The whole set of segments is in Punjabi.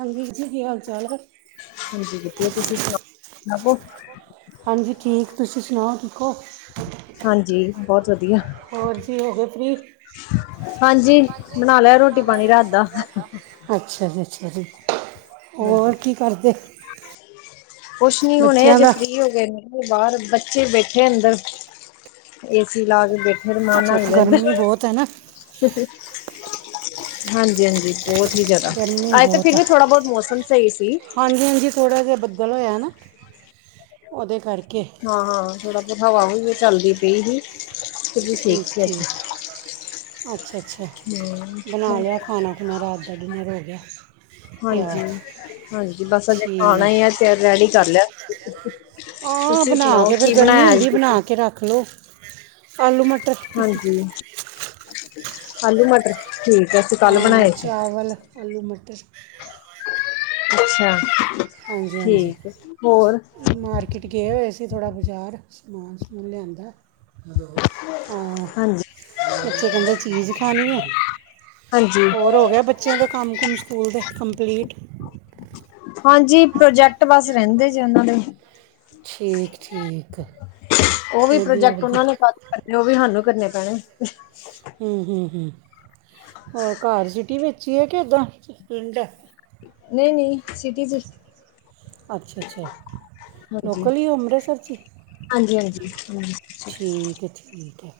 ਹਾਂਜੀ ਜੀ ਕੀ ਹਾਲ ਚਾਲ ਹਾਂਜੀ ਵਧੀਆ ਤੁਸੀਂ ਸੁਣਾਓ ਹਾਂਜੀ ਠੀਕ, ਤੁਸੀਂ ਸੁਣਾਓ ਠੀਕ ਹੋ ਹਾਂਜੀ ਬਹੁਤ ਵਧੀਆ ਹੋਰ ਜੀ ਹੋ ਗਏ ਫ੍ਰੀ ਹਾਂਜੀ ਬਣਾ ਲਿਆ ਰੋਟੀ ਪਾਣੀ ਰਾਤ ਦਾ ਅੱਛਾ ਜੀ, ਅੱਛਾ ਜੀ ਹਾਂਜੀ ਹੋਰ ਕੀ ਕਰਦੇ ਕੁਛ ਨੀ ਹੋਣੇ ਬੱਚਿਆਂ ਅਜੇ ਦਾ ਫ੍ਰਰੀ ਹੋ ਗਏ ਨੇ ਬਾਹਰ ਬੱਚੇ ਬੈਠੇ ਅੰਦਰ ਏਸੀ ਲਾ ਕੇ ਬੈਠੇ ਫਿਰ ਮ ਅੱਛਾ ਨਾਗ ਲਹਿੰਦਾ ਗਰਮੀ ਬਹੁਤ ਹੈ ਨਾ ਹਾਂਜੀ-ਹਾਂਜੀ ਬਹੁਤ ਹੀ ਜਿਆਦਾ ਗਰਮੀ ਅੱਜ ਤੇ ਫਿਰ ਵੀ ਥੋੜ੍ਹਾ ਬਹੁਤ ਮੌਸਮ ਸਹੀ ਸੀ ਹਾਂਜੀ-ਹਾਂਜੀ ਥੋੜ੍ਹਾ ਜਿਹਾ ਬੱਦਲ ਹੋਇਆ ਨਾ ਉਹਦੇ ਕਰਕੇ ਹਾਂ-ਹਾਂ ਥੋੜਾ ਬਹੁਤ ਹਵਾ ਵੀ ਨਹੀਂ ਚੱਲਦੀ ਪਈ ਸੀ ਫਿਰ ਵੀ ਠੀਕ ਸੀ ਅੱਜ ਠੀਕ-ਠੀਕ ਅੱਛਾ-ਅੱਛਾ ਬਣਾ ਹਮ ਲਿਆ ਖਾਣਾ ਖੁਣਾ ਰਾਤ ਦਾ ਡਿਨਰ ਹੋ ਗਿਆ ਤਿਆਰ ਹਾਂਜੀ-ਹਾਂਜੀ ਬਸ ਅਜੇ ਖਾਣਾ ਠੀਕ ਹੀ ਆ ਤੇ ਰੈਡੀ ਕਰ ਲਿਆ ਹਾਂ ਤੁਸੀਂ ਬਣਾ ਸੁਣਾਓ ਕੇ ਫਿਰ ਕੀ ਗਰਮੀ ਬਣਾਇਆ ਅੱਜ ਹੁੰਦੀ ਤੁਸੀਂ ਬਣਾ ਕੇ ਰੱਖ ਲਓ ਆਲੂ ਮਟਰ ਹਾਂਜੀ ਆਲੂ ਮਟਰ ਠੀਕ ਹੈ ਅਸੀਂ ਕੱਲ ਬਣਾਏ ਸੀ ਅਵਲ ਆਲੂ ਮਟਰ ਖੁਸ਼ ਹੈ ਅਬ ਹਾਂਜੀ-ਹਾਂਜੀ ਮਾਰਕੀਟ ਗਏ ਹੋਏ ਅਸੀ ਥੋੜਾ ਬਜ਼ਾਰ ਸਮਾਨ ਸੁਮਾਨ ਲਿਆਂਦਾ ਹਾਂ ਹਾਂਜੀ ਬੱਚੇ ਕਹਿੰਦੇ ਚੀਜ਼ ਖਾਣੀ ਆ ਹਾਂਜੀ ਹੋਰ ਹੋ ਗਿਆ ਬੱਚੇ ਬੱਚਿਆਂ ਦੇ ਕੰਮ ਕੁਮ ਸਕੂਲ ਦੇ ਕੰਪਲੀਟ ਹਾਂਜੀ ਪ੍ਰੋਜੈਕਟ ਬਸ ਰਹਿੰਦੇ ਨੇ ਉਹਨਾਂ ਦੇ ਠੀਕ-ਠੀਕ ਉਹ ਵੀ ਪ੍ਰੋਜੈਕਟ ਉਹਨਾ ਨੇ ਕਾ ਕਰਨ ਉਹ ਵੀ ਸਾਨੂੰ ਕਰਨੇ ਪੈਣੇ ਹੂ -ਹੂ ਹੂ ਹੋਰ ਘਰ ਸਿਟੀ ਅੱਛੀ ਹੀ ਹੈ ਇਦਾਂ ਪਿੰਡ ਹੈ ਨਹੀਂ-ਨਹੀਂ ਸਿਟੀ ਚ ਅੱਛਾ-ਅੱਛਾ ਲੋਕਲ ਹੀ ਹੋ ਅੰਮ੍ਰਿਤਸਰ ਚ ਹਾਂਜੀ-ਹਾਂਜੀ ਠੀਕ ਹੈ-ਠੀਕ ਹੈ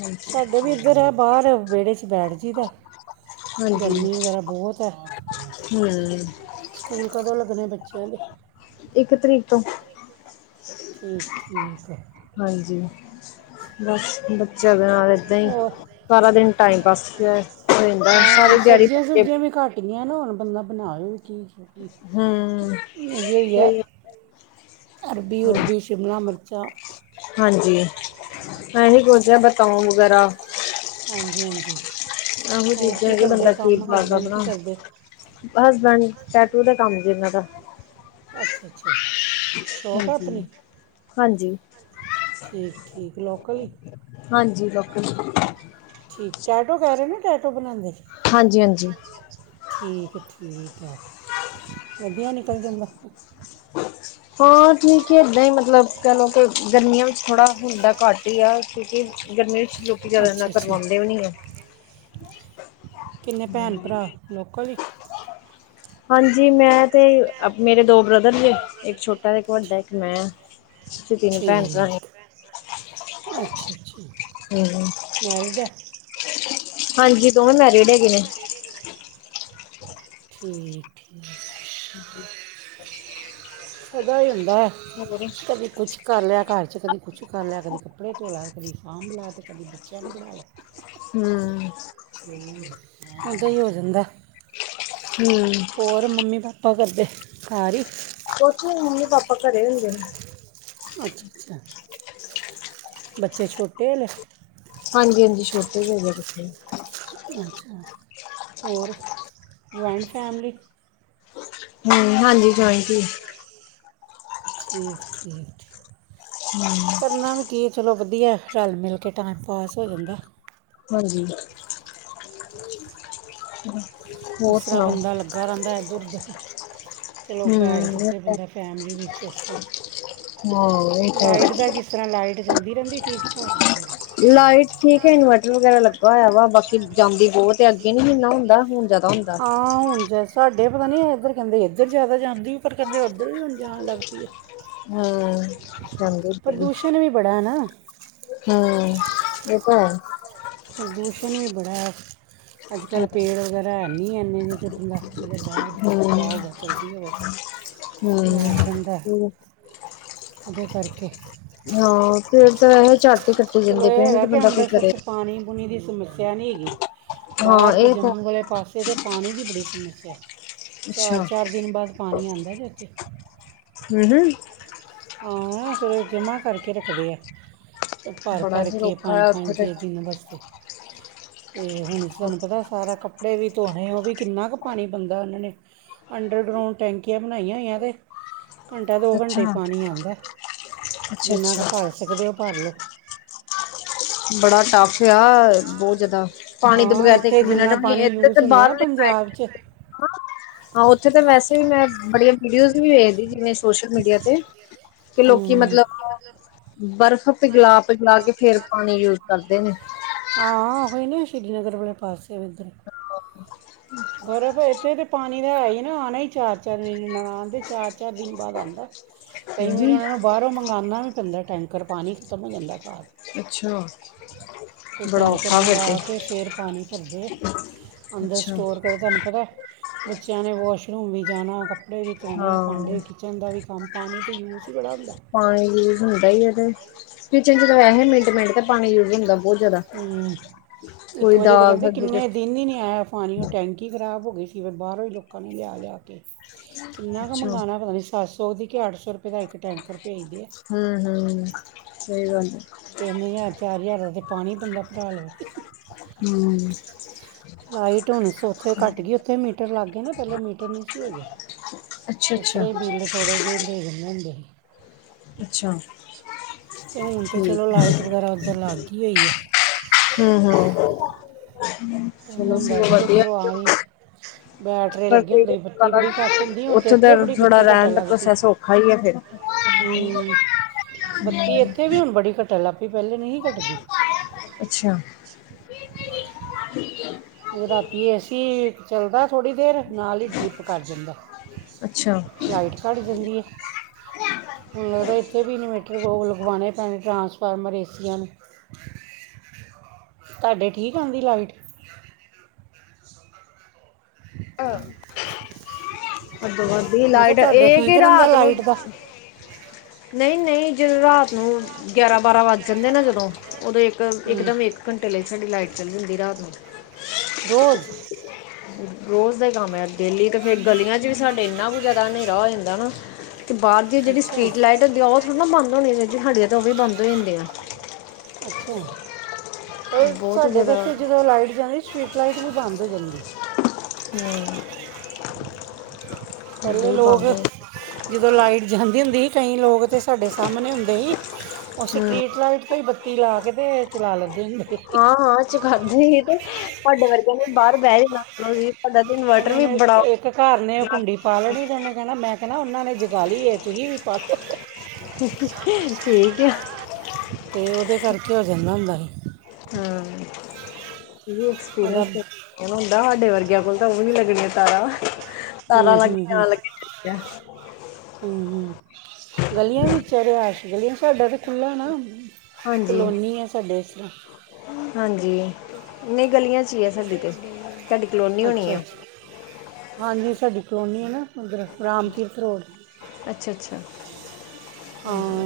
ਹਾਂਜੀ ਸਾਡੇ ਵੀ ਇੱਧਰ ਹੈ ਬਾਹਰ ਵਿਹੜੇ ਚ ਬੈਠ ਜਾਈਦਾ ਗਰਮੀ ਵਗੈਰਾ ਬਹੁਤ ਹੈ ਹੂ,,, ਸਕੂਲ ਕਦੋਂ ਲੱਗਣੇ ਬੱਚਿਆਂ ਦੇ ਇੱਕ ਤਰੀਕ ਤੋਂ ਠੀਕ-ਠੀਕ ਹੈ ਹਾਂਜੀ ਬਸ ਬੱਚਿਆਂ ਨਾਲ ਇਦਾਂ ਹੀ ਹੋਰ ਸਾਰਾ ਦਿਨ ਟਾਈਮ ਪਾਸ ਰਹਿੰਦਾ ਸਾਰੀ ਦਿਹਾੜੀ ਮੇ ਬੱਚੇ ਸਬਜੀਆਂ ਵ ਘਾਟ ਇਨੀਆਂ ਨੂੰ ਹੁਣ ਬੰਦਾ ਬਣਾਇ ਵੀ ਕੀ ਹਮ ਇਹ ਹੋਆ ਸਹੀ ਅਰਬੀ ਉਰਬੀ ਸ਼ਿਮਲਾ ਮਿਰਚਾਂ ਹਾਂਜੀ ਮੈਂ ਨੀ ਕੁਝ ਆ ਬਤਾਓ ਵਗੈਰਾ ਹਾਂਜੀ ਹਾਂਜੀ ਇਹੋ ਹੋਰ ਕੀ ਚੀਜ਼ਾਂ ਕਿ ਕਰਦੇ ਬੰਦਾ ਕੀ ਕੰਮ ਪਿਆਜ਼ਾ ਹਸਬੈਂਡ ਕੀ ਬਣਾ ਕਰਦੇ ਬਸ ਬੰਨ ਟੈਟੂ ਦੇ ਕੰਮ ਜ ਇਹਨਾਂ ਦਾ ਅੱਛਾ ਅੱਛਾ ਸ਼ੋਪ ਹਾਂਜੀ ਹਾਂਜੀ ਠੀਕ-ਠੀਕ। ਲੋਕਲ ਹੀ? ਹਾਂਜੀ, ਲੋਕਲ। ਠੀਕ ਟੈਟੋ ਕਹਿ ਰਹੇ ਨੇ ਟੈਟੋ ਬਣਾਉਂਦੇ ਹਾਂਜੀ ਹਾਂਜੀ ਠੀਕ ਠੀਕ ਆ ਵਧੀਆ ਨਿਕਲ ਜਾਂਦਾ ਹਾਂ ਠੀਕ ਇੱਦਾਂ ਹੀ ਮਤਲਬ ਕਹਿ ਲਓ ਕਿ ਗਰਮੀਆਂ ਵਿੱਚ ਥੋੜਾ ਹੱਡਾ ਘੱਟ ਹੀ ਆ ਕਿਉਂਕਿ ਗਰਮੀ ਵਿੱਚ ਲੋਕਿ ਜਿਆਦਾ ਇਨਾ ਅੱਛਾ ਅੱਛਾ ਕਰਵਾਉਂਦੇ ਵੀ ਨ ਆ ਕਿੰਨੇ ਭੈਣ ਭਰਾ ਲੋਕਲ ਹੀ ਹਾਂਜੀ ਮੈਂ ਤੇ ਮੇਰੇ ਦੋ ਬ੍ਰਦਰ ਜੇ ਇੱਕ ਛੋਟਾ ਤੇ ਇੱਕ ਵੱਡਾ ਇੱਕ ਮੈਂ ਤੁਸੀਂ ਇੰਨੇ ਭੈਣ ਭਰਾ ਨੇ ਅੱਛਾ-ਅੱਛਾ। ਹੁਂ। ਮੈਰਿਡ ਹੈ? ਹਾਂਜੀ। ਦੋਵੇਂ ਮੈਰਿਡ ਹੈਗੇ ਨੇ ਠੀਕ-ਠੀਕ। ਹਾਂਜੀ। ਫਾਇਦਾ ਹੀ ਹੁੰਦਾ, ਹੋਰ ਕਭੀ ਕੁਛ‌ ਕਰ ਲਿਆ ਘਰ ਚ, ਕਦੀ ਕੁਛ ਕਰ ਲਿਆ, ਕਦੀ ਕੱਪੜੇ ਧੋ ਲਏ, ਕਦੀ ਕਾਮ ਲੈ, ਕਦੀ ਬੱਚਿਆਂ ਨੁਂ ਪੜਾਓ। ਹੁਂ। ਉਹਦਾਂ ਹੀ ਹੋ ਜਾਂਦਾ। ਹੁਂ। ਹੋਰ ਮੰਮੀ-ਪਾਪਾ ਕਰਦੇ? ਘਰ ਹੀ? ਕੁਛ ਨੀ। ਮੰਮੀ-ਪਾਪਾ ਘਰੇ ਹੁੰਦੇ ਨੇ। ਅੱਛ-ਅੱਛਾ। ਬੱਚੇ ਛੋਟੇ ਨੇ? ਹਾਂਜੀ-ਹਾਂਜੀ। ਛੋਟੇ ਜੇੇ ਹੈਗੇ ਬੱਚੇ। ਅੱਛਾ, ਹੋਰ ਜਇੰਟ ਫੈਮਲੀ? ਹੁਂ, ਹਾਂਜੀ, ਜਞਾਂਇਟ ਹੀ ਏ। ਠੀਕ-ਠੀਕ। ਕਰਨਾ ਵੀ ਕੀ, ਚਲੋ ਵਧੀਆ, ਰਲ-ਮਿਲ ਕੇ ਟਾਈਮ ਪਾਸ ਹੋ ਜਾਂਦਾ। ਹਾਂਜੀ। ਹ ਉਸ ਤਰ੍ਹਾਂ ਬੰਦਾ ਲੱਗਾ ਰਹਿੰਦਾ ਇੱਧਰ-ਉੱਧਰ। ਤੇ ਲੋਕ ਬੈਠ ਹੂੰ ਇਹ ਦਿੱਤੇ ਤਾਂ ਬੰਦਰ। ਭੈਣਜੀ ਞੀਚ ਇਸ ਹਾਂ ਇਹ ਤਰਾਂ। ਤਾਂ ਲਾਈਟ ਹੈ। ਦਾ ਕਿਸ ਇਸ ਤਰ੍ਹਾਂ ਲਾਈਟ ਜਲਦੀ ਰਹਿੰਦੀ ਠੀਕ-ਠਾਕ? ਠੀਕ ਹੈ ਲਾਈਟ ਇਨਵਰਟਰ ਠੀਕ ਹੈ, ਵਗੈਰਾ ਲੱਗਾ ਇਨਵਰਟਰ ਹੋਇਆ ਵਗੈਰਾ ਵਾ ਲੱਗਾ ਬਾਕੀ ਹੋਆ। ਜਾਂਦੀ ਬਾਕੀ ਬਹੁਤ ਹੈ ਜਾਂਦੀ ਅੱਗੇ ਨੀ ਬਹੋਤ ਇੰਨਾ ਹੈ ਹੁੰਦਾ ਹੁਣ ਜ਼ਿਆਦਾ [unintelligible] ਹੁੰਦਾ। ਹਾਂ, ਹੁਂਨ ਜ ਤੁਹਾਡੇ ਪਤਾ ਨਹੀਂ ਹੈ ਇੱਧਰ ਕਹਿੰਦੇੱ, ਇੱਧਰ ਜ਼ਿਆਦਾ ਜਾਂਦੀ ਹੋ। ਪਰ ਕਹਿੰਦੇ ਉੱਧਰ ਵੀ ਹੁਣ ਜਾਣ ਲੱਗ ਪਈ ਏ। ਹਾਂ। ਪ੍ਰਦੂਸ਼ਣ ਵੀ ਬੜਾ ਹੈ ਨਾ। ਹੁਂ, ਇਹ ਤਾਂ ਹੈ। ਪ੍ਰਦੂਸ਼ਣ ਵੀ ਬੜਾ ਹੈ। ਅੱਜ-ਕੱਲ ਪੇੜ ਵਗੈਰਾ ਹੈ ਨਹੀਂ ਹੈ ਇਨੇ। ਨਹੀਂ ਤੇ ਬਂਦਾ ਚਲੋ ਬਾਹਰ ਹੂੰ ਹਵਾ-ਹਵਾ ਚਲਦੀ ਹੋ ਵੈਸੇ, ਹੂੰ ਬੈਠ ਜਾਂਦਾ। ਉਹਦੇ ਕਰਕੇ। ਹਾਂ, ਫੇਰ ਤਾਂ ਇਹ ਝਾਟ ਕੱਟੇ ਜਾਂਦੇ। ਪਏ ਨਾ ਤੇ ਬੰਦਾ ਕੀ ਕਰੇ। ਪਾਣੀ-ਪੁਣੀ ਦੀ ਸਮੱਸਿਆ ਨਹੀਂ ਹੈਗੀ। ਹਾਂ ਬਾਹਰ ਤਾਂ ਇਹ ਜੰਮੂ ਵਾਲੇ ਪਾਸੇ ਤੇ ਪਾਣੀ ਦੀ ਬੜੀ ਸਮੱਸਿਆ ਹੈ। ਅੱਛਾ ਚਾਰ-ਚਾਰ ਦਿਨ ਬਾਅਦ ਪਾਣੀ ਆਉਂਦਾ ਜ ਏਥੇ। ਹਮ, ਹਮ। ਆ ਫਿਰ ਜਮ੍ਹਾਂ ਕਰਕੇ ਰੱਖਦੇ ਆ। ਭਰ ਬੜਾ ਭਰ ਹੀ ਕੇ ਔਖਾ ਪੰਜ ਹੈ ਉੱਥੇ ਪੰਜ ਤੇ ਦੇ ਦਿਨ ਵਾਸਤੇ ਤੇ ਹੁਣ ਤੁਹਾਨੂੰ ਪਤਾ ਸਾਰਾ ਕੱਪੜੇ ਵੀ ਧੋਣੇ ਉਹ ਵੀ ਕਿੰਨਾ ਕੁ ਪਾਣੀ ਬੰਦਾ ਉਹਨਾਂ ਨੇ। ਅੰਡਰਗਰਾਊਂਡ ਟੈਂਕੀਆਂ ਬਣਾਈਆਂ ਹੋਈਆਂ ਞੇ। ਘੰਟਾ-ਦੋ ਘੰਟੇ ਹੀ ਅੱਛਾ ਪਾਣੀ ਆਉਂਦਾ। ਜਿੰਨਾ ਕੁ ਅੱਛਾ-ਅੱਛਾ ਭਰ ਸਕਦੇ ਹੋ ਭਰ ਲਉ। ਬੜਾ ਟਫ ਪਿਯਾਸ, ਬਹੁਤ ਜਿਆਦਾ। ਪਾਣੀ ਦੇ ਹਾਂ ਬਗੈਰ ਤੇ ਇੱਕ ਇੱਥੇ ਮਿਨਟ ਜਿੰਨਾ ਵੀ ਨਹੀਂ। ਪਾਣੀ ਇਤੇ ਯੂਜ਼ ਤੇ ਹੁੰਦਾ ਨਾ ਬਾਹਰਲੇ ਪਾਈਪ ਪੰਜਾਬ 'ਚ ਹਾਂ, ਉੱਥੇ ਤਾਂ ਵੈਸੇ ਵੀ ਮੈਂ, ਬੜੀਆਂ ਵੀਡੀਓਜ਼ ਵੀ ਵੇਖਦੀ ਸੀ ਸੋਸ਼ਲ ਮੀਡੀਆ ਤੇ। ਕਿ ਲੋਕੀ ਹੂੰ ਮਤਲਬ ਹੁਣ ਬਰਫ਼ ਤੇ ਗਲਾ [unintelligible] ਏਚ ਪਾ ਕੇ ਫੇਰ ਪਾਣੀ ਯੂਜ ਕਰਦੇ ਨੇ। ਹਾਂ, ਉਹੀ ਨਾ ਸ਼੍ਰੀਨਗਰ ਵਾਲੇ ਪਾਸੇ ਇਧਰ, ਬਰਫ਼ ਇੱਥੇ ਤੇ ਪਾ ਪਾਣੀ ਦਾ ਹੈ ਹੀ ਨਾ ਆਉਣਾ ਹੀ ਚਾਰ-ਚਾਰ ਮ ਨਾਲ ਆਉਂਦੇ, ਚਾਰ-ਚਾਰ ਦਿਨ ਬਾਅਦ ਆਉਂਦਾ। ਕਈ ਵਾਰੀ ਹੂੰ ਉਹ ਨੂੰ ਬਾਹਰੋਂ ਮੰਗਵਾਉਣਾ ਵੀ ਪੈਂਦਾ, ਟੈਂਕਰ ਪਾਣੀ ਖਤਮ ਹੋ ਜਾਂਦਾ। ਘਰ ਅੱਛਾ। ਫਿਰ ਬੜਾ ਟੈਂਕਰ ਔਖਾ ਫਿਰ ਤੇ ਮੰਗਵਾ ਕੇ ਫਿਰ ਪਾਣੀ ਭਿਰਦੇ। ਅੰਦਰ ਅੱਛਾ ਸਟੋਰ ਕਰੇ ਤੁਹਾਨੂੰ ਪਤਾ ਹੈ ਬੱਚਿਆਂ ਨੇ ਵਾਸ਼ਰੂਮ ਵੀ ਜਾਣਾ ਕੱਪੜਾ ਕੱਪੜੇ ਵੀ ਧੋਣੇ ਹਾਂ ਭਾਂਡੇ ਕਿਚਨ ਦਾ ਵੀ ਕੰਮ ਪਾਣੀ ਦਾ ਯੂਜ ਹੀ ਬੜਾ ਹੁੰਦਾ ਪਾਣੀ ਯੂਜ ਹੁੰਦਾ ਹੀ ਤੇ। ਕਿਚਨ ਚ ਤਾਂ ਵੈਸੇ ਮਿੰਟ -ਮਿੰਟ ਤਾਂ ਪਾਣੀ ਯੂਜ ਹੁੰਦਾ ਬਹੁਤ ਜ਼ਿਆਦਾ ਹੂੰ ਇੱਕ ਕੋਈ ਵਾਰੀ ਤਾਂ ਦਾਲ ਕਹਿੰਦੇ ਸਬਜ਼ੀ ਕਿੰਨੇ ਦਿਨ ਹੀ ਨਹੀਂ ਆਇਆ ਪਾਣੀ ਉਹ ਟੈਂਕੀ। ਖਰਾਬ ਹੋ ਗਈ ਸੀ ਫਿਰ ਬਾਹਰੋਂ ਹੀ ਲੋਕਾਂ ਨੇ ਲਿਆ- ਲਿਆ ਕੇ ਕਿੰਨਾ ਕੁ ਕੁਛ ਮੰਗਉਣਾ ਅੱਛਾ ਪਤਾ ਨਹੀ ਸੱਤ ਸੌ ਉਹਦੀ ਕਿ ਅੱਠ ਸੌ ਰੁਪਏ ਦਾ ਇੱਕ ਟੈਂਕਰ ਭੇਜਦੇ ਆ ਹਮ, ਹਮ ਸਹੀ ਗੱਲ ਹੈ। ਤਿੰਨ ਹਜ਼ਾਰ ਚਾਰ ਹਜ਼ਾਰ ਦਾ ਪਾਣੀ ਬੰਦਾ ਪਟਾ ਲਿਆ ਬੈਠੀ। ਹਮ। ਲਾਈਟ ਹੁਣ ਉੱਥੇ ਘੱਟ ਗਈ ਉੱਥੇ ਮੀਟਰ ਲੱਗ ਗਏ ਨਾ ਪਹਿਲੇ ਮੀਟਰ ਨਹੀਂ ਸੀ ਹੈਗੇ। ਅੱਛਾ, ਅੱਛਾ। ਥੋੜੇ ਜਿਹੇ ਲੈ ਲਦੇ ਹੁੰਦੇ ਸੀ। ਅੱਛਾ। ਤੇ ਹੁਣ ਤਾਂ ਚਲੋ ਠੀਕ ਲਾਈਟ ਵਗੈਰਾ ਉੱਧਰ ਲਗ ਹੀ ਹੋਈ ਹੈ। ਹਮ, ਹਮ ਪਹਿਲਾਂ ਹੁੰਦਾ ਸੀ ਕਿ ਚਲੋ ਆ ਜ। [unintelligible] [unintelligible] ਪਰ ਪ ਬੜੀ ਘੱਟ ਹੁੰਦੀ ਹੁਣ ਤਾਂ ਉੱਥੇ ਦਾ ਇੱਥੇ ਬੜੀ ਥੋੜਾ ਬੱਤੀ ਰਹਿਣ ਘਟਣ ਦਾ ਲੱਗ ਪਈ ਪ੍ਰੋਸੈਸ ਔਖਾ ਆ ਫਿਰ ਹੂੰ, ਬੱਤੀ ਇੱਥੇ ਵੀ ਹੁਣ ਬੜੀ ਘਟਣ ਲੱਗ ਪਈ ਪਹਿਲੇ ਨਹੀਂ ਸੀ ਘਟਦੀ। ਅੱਛਾ। ਗਰਾਤੀ ਐਸੀ। ਚੱਲਦਾ ਥੋੜ੍ਹੀ ਦੇਰ ਨਾਲ ਹੀ ਡਰਿੱਪ ਕਰ ਜਾਂਦਾ ਅੱਛਾ ਅੱਛਾ ਲਾਈਟ 'ਚ ਘੱਟ ਜਾਂਦੀ ਹੈ। ਮੈਨੂੰ ਲਗਦਾ ਇੱਥੇ ਵੀ ਇਨਵੇਟਰ ਲਗਵਾਣੇ ਪੈਣੇ ਟਰਾਂਸਫਾਰਮਰ ਏਸੀਆਂ ਨੂੰ। [unintelligible] [unintelligible] ਤੁਹਾਡੇ ਠੀਕ ਆਉਂਦੀ ਲਾਈਟ। ਅਮ ਅਧ ਅਧਦੀ ਮੈਂ ਕਿਹਾ ਲਾਈਟ ਤੁਹਾਡੇ ਇਹ ਠੀਕ ਕਿ ਰਹਿੰਦਾ ਰਾਤ ਨੂੰ ਲਾਈਟ ਦਾ ਨਹੀਂ- ਨਹੀਂ ਜਦੋਂ ਰਾਤ ਨੂੰ ਹ ਗਿਆਰਾਂ -ਬਾਰਾਂ ਵੱਜ ਜਾਂਦੇ ਨਾ ਜਦੋਂ, ਉਦੋਂ ਇੱਕ ਹੂੰ ਇੱਕਦਮ ਇੱਕ ਘੰਟੇ ਲਈ ਸਾਡੀ ਲਾਈਟ ਚੱਲ ਜਾਂਦੀ ਰਾਤ ਨੂੰ ਰੋਜ਼ ਰੋਜ਼ ਦਾ ਕੰਮ ਹੈ, ਡੇਲੀ ਤੇ ਫਿਰ ਗਲੀਆਂ ਚ ਵੀ ਸਾਡੇ ਇੰਨਾ ਕੁ ਜ਼ਿਆਦਾ ਹਨੇਰਾ ਹੋ ਜਾਂਦਾ ਨਾ ਬਾਹਰ ਦੀ ਜਿਹੜੀ ਅੱਛਾ ਸਟਰੀਟ ਲਾਈਟ ਹੁੰਦੀ ਆ ਉਹ ਥੋੜ੍ਹਾ ਬੰਦ ਹੋਣੀ ਚਾਹੀਦੀ ਸਾਡੀਆਂ ਤਾਂ ਉਹ ਵੀ ਬੰਦ ਹੋ ਜਾਂਦੀਆਂ ਅੱਛਾ ਪਰ ਬਹੁਤ ਹੀ ਸਾਡੇ ਤਾਂ ਜ਼ਿਆਦਾ ਇੱਥੇ ਜਦੋਂ ਲਾਈਟ ਜਾਂਦੀ ਸਟਰੀਟ ਲਾਈਟ ਵੀ ਬੰਦ ਹੋ ਜਾਂਦੀ ਹੂੰ [unintelligible] ਏਦਾਂ ਪਹਿਲੇ ਹੀ ਲੋਕ ਬੰਦ ਹੋ ਲੋਕ ਜਦੋਂ ਲਾਈਟ ਜਾਂਦੀ ਹੁੰਦੀ ਸੀ ਕਈ ਲੋਕ ਉਹ ਤੇ ਸਾਡੇ ਸਾਹਮਣੇ ਹੁੰਦੇ ਸੀ, ਉਹ ਹੂੰ ਸਟਰੀਟ ਲਾਈਟ ਤੇ ਬੱਤੀ ਲਾ ਕੇ ਤੇ ਚਲਾ ਲੈਂਦੇ ਹੁੰਦੇ ਸੀ ਹਾਂ ਹਾਂ ਚ ਖਾਦੇ ਸੀ ਤੇ ਤੁਹਾਡੇ ਵਰਗਿਆਂ ਨੇ ਬਾਹਰ ਬਹਿ ਜਾਂਦਾ ਉਹਨਾਂ ਨੇ ਇੱਕ ਘਰ ਨੇ ਉਹ ਕੁੰਡੀ ਪਾਲਣੀ ਤੇ ਉਹਨੇ ਕਹਿਣਾ ਮੈਂ ਕਹਿਣਾ ਉਹਨਾਂ ਨੇ ਜਗਾ ਲਈ ਤੁਸੀ ਹੀ ਬਾਤ ਠੀਕ ਆ। ਤੇ ਉਹਦੇ ਕਰਕੇ ਹੋ ਜਾਂਦਾ ਹੁੰਦਾ ਸੀ। ਹਾਂ, ਇਹ ਵੀ ਉਹਦਾ ਐਕਸਪੀਰੀਅੰਸ। ਹੁੰਦਾ ਸਾਡੇ ਵਰਗਿਆਂ ਕੋਲ ਤਾਂ ਉਹ ਵੀ ਨੀ ਲੱਗਣੀਆਂ ਤਾਰਾ। ਤਾਰਾਂ ਹੂੰ ਲੱਗ ਜਾਣ ਲੱਗੇਕ। ਹਮ, ਹਮ ਗਲੀਆਂ ਵਿੱਚ ਰਿਹਾਸ਼ ਗਲੀਆਂ ਸਾਡਾ ਤਾਂ ਖੁੱਲ੍ਹਾ ਨਾ ਹਾਂਜੀ ਕਲੋਨੀ ਆ ਸਾਡੇ ਇਸ ਤਰ੍ਹਾਂ। ਹਾਂਜੀ ਨਹੀਂ ਗਲੀਆਂ ਚ ਈ ਐ ਸਾਡੀ ਤੇ। ਕਲੋਨੀ ਹੋਣੀ ਅੱਛਾ ਆ ਅੱਛਾ ਹਾਂਜੀ ਸਾਡੀ ਕਲੋਨੀ ਹੈ ਨਾ ਉੱਧਰ ਰਾਮ ਤੀਰਥ ਰੋਡ ਅੱਛਾ ਅੱਛਾ ਹ ਹਾਂਜੀ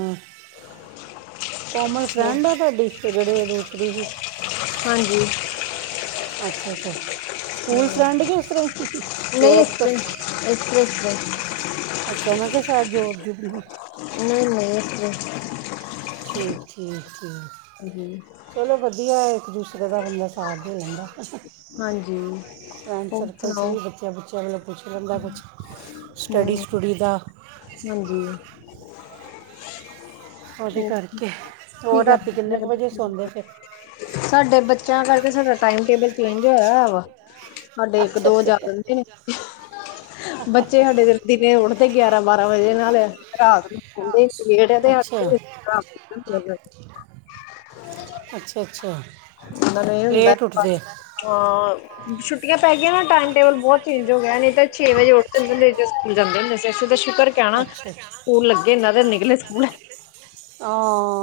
ਕੋਮਲ ਹੋਰ? ਫਰੈਂਡ ਆ ਤੁਹਾਡੀ ਇਸ 'ਤੇ ਜਿਹੜੇ ਦੂਸਰੀ ਜ ਹਾਂਜੀ ਅੱਛਾ ਅੱਛਾ ਸਕੂਲ ਹਮ। ਫਰੈਂਡ ਕੇ ਉਸ ਤਰ੍ਹਾਂ ਜੋਬ ਤੋਂ ਐਕਸਪ੍ਰਸ ਐਕਸਪ੍ਰਸ ਅੱਛਾ ਮੈਂ ਕਿਹਾ ਸ਼ਾਇਦ ਜੋਬ ਜੁਬ ਨਹੀਂ ਨਹੀਂ ਈ ਠੀਕ ਠੀਕ ਠੀਕ ਜੀ ਚਲੋ ਵਧੀਆ ਇੱਕ ਦੂਸਰੇ ਦਾ ਬੰਦਾ ਸਾਥ ਦੇ ਦਿੰਦਾ ਹਾਂਜੀ ਫਰੈਂਡ ਹੋਰ ਸਰਕਲ 'ਚ ਸੁਣਾਓ ਵੀ ਬੱਚਿਆਂ ਬੁੱਚਿਆਂ ਵੱਲੋਂ ਪੁੱਛ ਲਹਿੰਦਾ ਕੁਛ ਸਟੱਡੀ ਹਮ ਸਟੂੱਡੀ ਦਾ ਹਾਂਜੀ ਉਹਦੇ ਕਰਕੇ ਹੋਰ ਠੀਕ ਆ ਰਾਤੀ ਕਿੰਨੇ ਕੁ ਵਜੇ ਸੌਂਦੇ ਫਿਰ [unintelligible] ਸਾਡੇ ਬੱਚਿਆਂ ਕਰਕੇ ਸਾਡਾ ਟਾਈਮ ਟੇਬਲ ਚੇਂਜ ਹੋਇਆ ਵਾ ਸਾਡੇ ਇੱਕ ਅੱਛਾ ਦੋ ਜਾ ਅੱਛਾ ਦਿੰਦੇ ਨੇ [unintelligible] ਬੱਚੇ ਸਾਡੇ ਦਿਨੇ ਉਠਦੇ ਗਿਆਰਾਂ ਬਾਰਾਂ ਵਜੇ ਨਾਲ ਰਾਤ ਨੂੰ ਸੋਂਦੇ [unintelligible] ਖੇੜਦੇ ਆ ਅੱਛਾ ਅੱਛਾ ਅੱਛਾ [unintelligible] ਇਹ ਹੁੰਦਾ ਲੇਟ ਉੱਠਦੇ ਹਾਂ ਪੈ ਗੀਆਂ ਨਾ ਛੁੱਟੀਆਂ ਟਾਈਮ ਪੈ ਗਈਆਂ ਟੇਬਲ ਨਾ, ਬਹੁਤ ਟਾਈਮ ਚੇਂਜ ਹੋ ਟੇਬਲ ਗਿਆ ਨਹੀਂ ਤਾਂ ਛੇ ਨਹੀਂ ਵਜੇ ਤਾਂ ਉੱਠ ਛੇ ਦੇ ਵਜੇ ਸਕੂਲ ਉੱਠਦੇ ਜਾਂਦੇ ਹੁੰਦੇ ਸੀ ਅਸੀ ਤਾਂ ਦ ਸ਼ਪਰ ਕਹਿਣਾ ਅੱਛਾ ਅੱਛਾ ਸਕੂਲ ਲੱਗੇ ਇੰਨਾ ਦੇ ਨਿਕਲੇ ਸਕੂਲ ਹਾਂ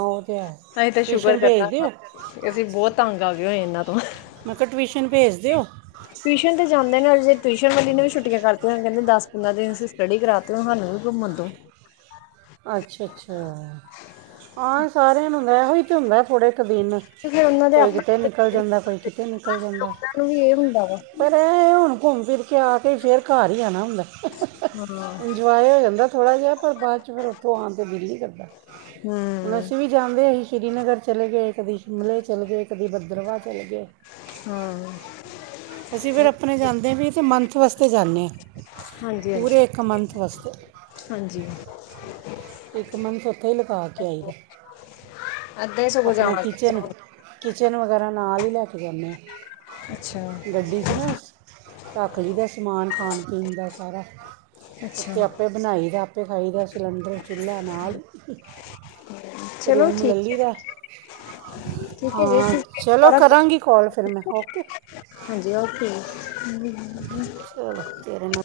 ਉਹ ਤੇ ਹੈ ਅਸੀਂ ਤਾਂ ਸ਼ੁਕਰ ਟਊਸ਼ਨ ਕਰਨਾ ਭੇਜ ਦੇਓ ਅਸੀਂ ਬਹੁਤ ਤੰਗ ਆ ਗਏ ਹੋਏ ਨੇ ਤੋਂ [unintelligible] ਮੈਂ ਕਿਹਾ ਟਿਊਸ਼ਨ ਭੇਜ ਦਿਓ ਟਿਊਸ਼ਨ ਤੇ ਜਾਂਦੇ ਨੇ ਜੇ ਟਿਊਸ਼ਨ ਵਾਲੀ ਨੇ ਵੀ ਛੁਟੀਆਂ ਕਰਤੀਆਂ ਕਹਿੰਦਾ ਦਸ ਪੰਦਰਾਂ ਦਿਨ ਸੀ ਸਟੱਡੀ ਕਰਾਤੇ ਸਾਨੂੰ ਵੀ ਘੁੰਮਣ ਦੋ ਅੱਛਾ ਅੱਛਾ ਹਾਂ ਸਾਰਿਆਂ ਨੂੰ ਇਹੋ ਹੀ ਤਾਂ ਹੁੰਦਾ ਥੋੜੇ ਇੱਕ ਦਿਨ ਤੇ ਫੇਰ ਉਹਨਾਂ ਦੇ ਕੋਈ ਕਿਤੇ ਆਪਣੇ ਨਿਕਲ ਬੱਚੇ ਨੇ, ਜਾਂਦਾ ਕੋਈ ਕਿਤੇ ਨਿਕਲ ਫਿਰ ਜਾਂਦਾ ਉਹਨਾਂ ਨੂੰ ਵੀ ਇਹ ਹੁੰਦਾ ਵਾ ਪਰ [unintelligible] ਘੁੰਮ ਫਿਰ ਖਿਆ ਕੇ ਫਿਰ ਘਰ ਹੀ ਆਣਾ ਹੁੰਦਾ ਹਾਂ ਇੰਜੋਓ ਹੋ ਜਾਂਦਾ ਥੋੜਾ ਜਿਹਾ ਪਰ ਬਾਅਦ ਚ ਫਿਰ ਉੱਥੋਂ ਆਉਣ ਤੇ ਦਿਲ ਨੀ ਕਰਦਾ ਹੁਣ ਹੂੰ ਅਸੀਂ ਵੀ ਜਾਂਦੇ ਅਸੀਂ ਸ਼੍ਰੀਨਗਰ ਚਲੇ ਗਏ ਕਦੇ ਸ਼ਿਮਲੇ ਚਲੇ ਗਏ ਕਦੇ ਭਦਰਵਾਹ ਚਲੇ ਗਏ ਹਾਂ ਅਸੀਂ ਫਿਰ ਆਪਣੇ ਜਾਂਦੇ ਹਾਂ ਵੀ ਤਾਂ ਮੰਥ ਵਾਸਤੇ ਜਾਂਦੇ ਹਾਂ ਹਾਂਜੀ ਹਾਂਜੀ ਪੂਰੇ ਇੱਕ ਮੰਥ ਵਾਸਤੇ ਹਾਂਜੀ। ਇੱਕ ਮੰਥ ਉੱਥੇ ਹੀ ਲਗਾ ਕੇ ਆਈ ਦਾ ਏਦਾਂ ਹੀ ਸਗੋਂ ਆਪਣਾ ਜਾਣਾ ਚਾਹੀਦਾ ਕਿਚਨ ਕਿਚਨ ਵਗੈਰਾ ਨਾਲ ਹੀ ਲੈ ਕੇ ਜਾਂਦੇ ਅੱਛਾ ਆ ਗੱਡੀ ਚ ਨਾ ਰਾਖਲੀ ਦਾ ਸਮਾਨ ਖਾਣ ਪੀਣ ਦਾ ਸਾਰਾ ਅੱਛਾ [unintelligible] ਆਪੇ ਬਣਾਈ ਦਾ ਆਪ ਖਾਈਦਾ ਸਿਲੰਡਰ ਚੁੱਲ੍ਹਾ ਨਾਲ ਨਾਲ ਚਲੋ ਰੂਮ ਲੈ ਠੀਕ ਲੀ ਦਾ ਹੈ ਠੀਕ ਹੈ ਜੀ ਹਾਂ ਅਸੀਂ ਚਲੋ ਦੁਬਾਰਾ ਕਰਾਂਗੀ ਕਾਲ ਫਿਰ ਮੈਂ ਓ ਹਾਂਜੀ [unintelligible] ਚ ਤੇਰੇ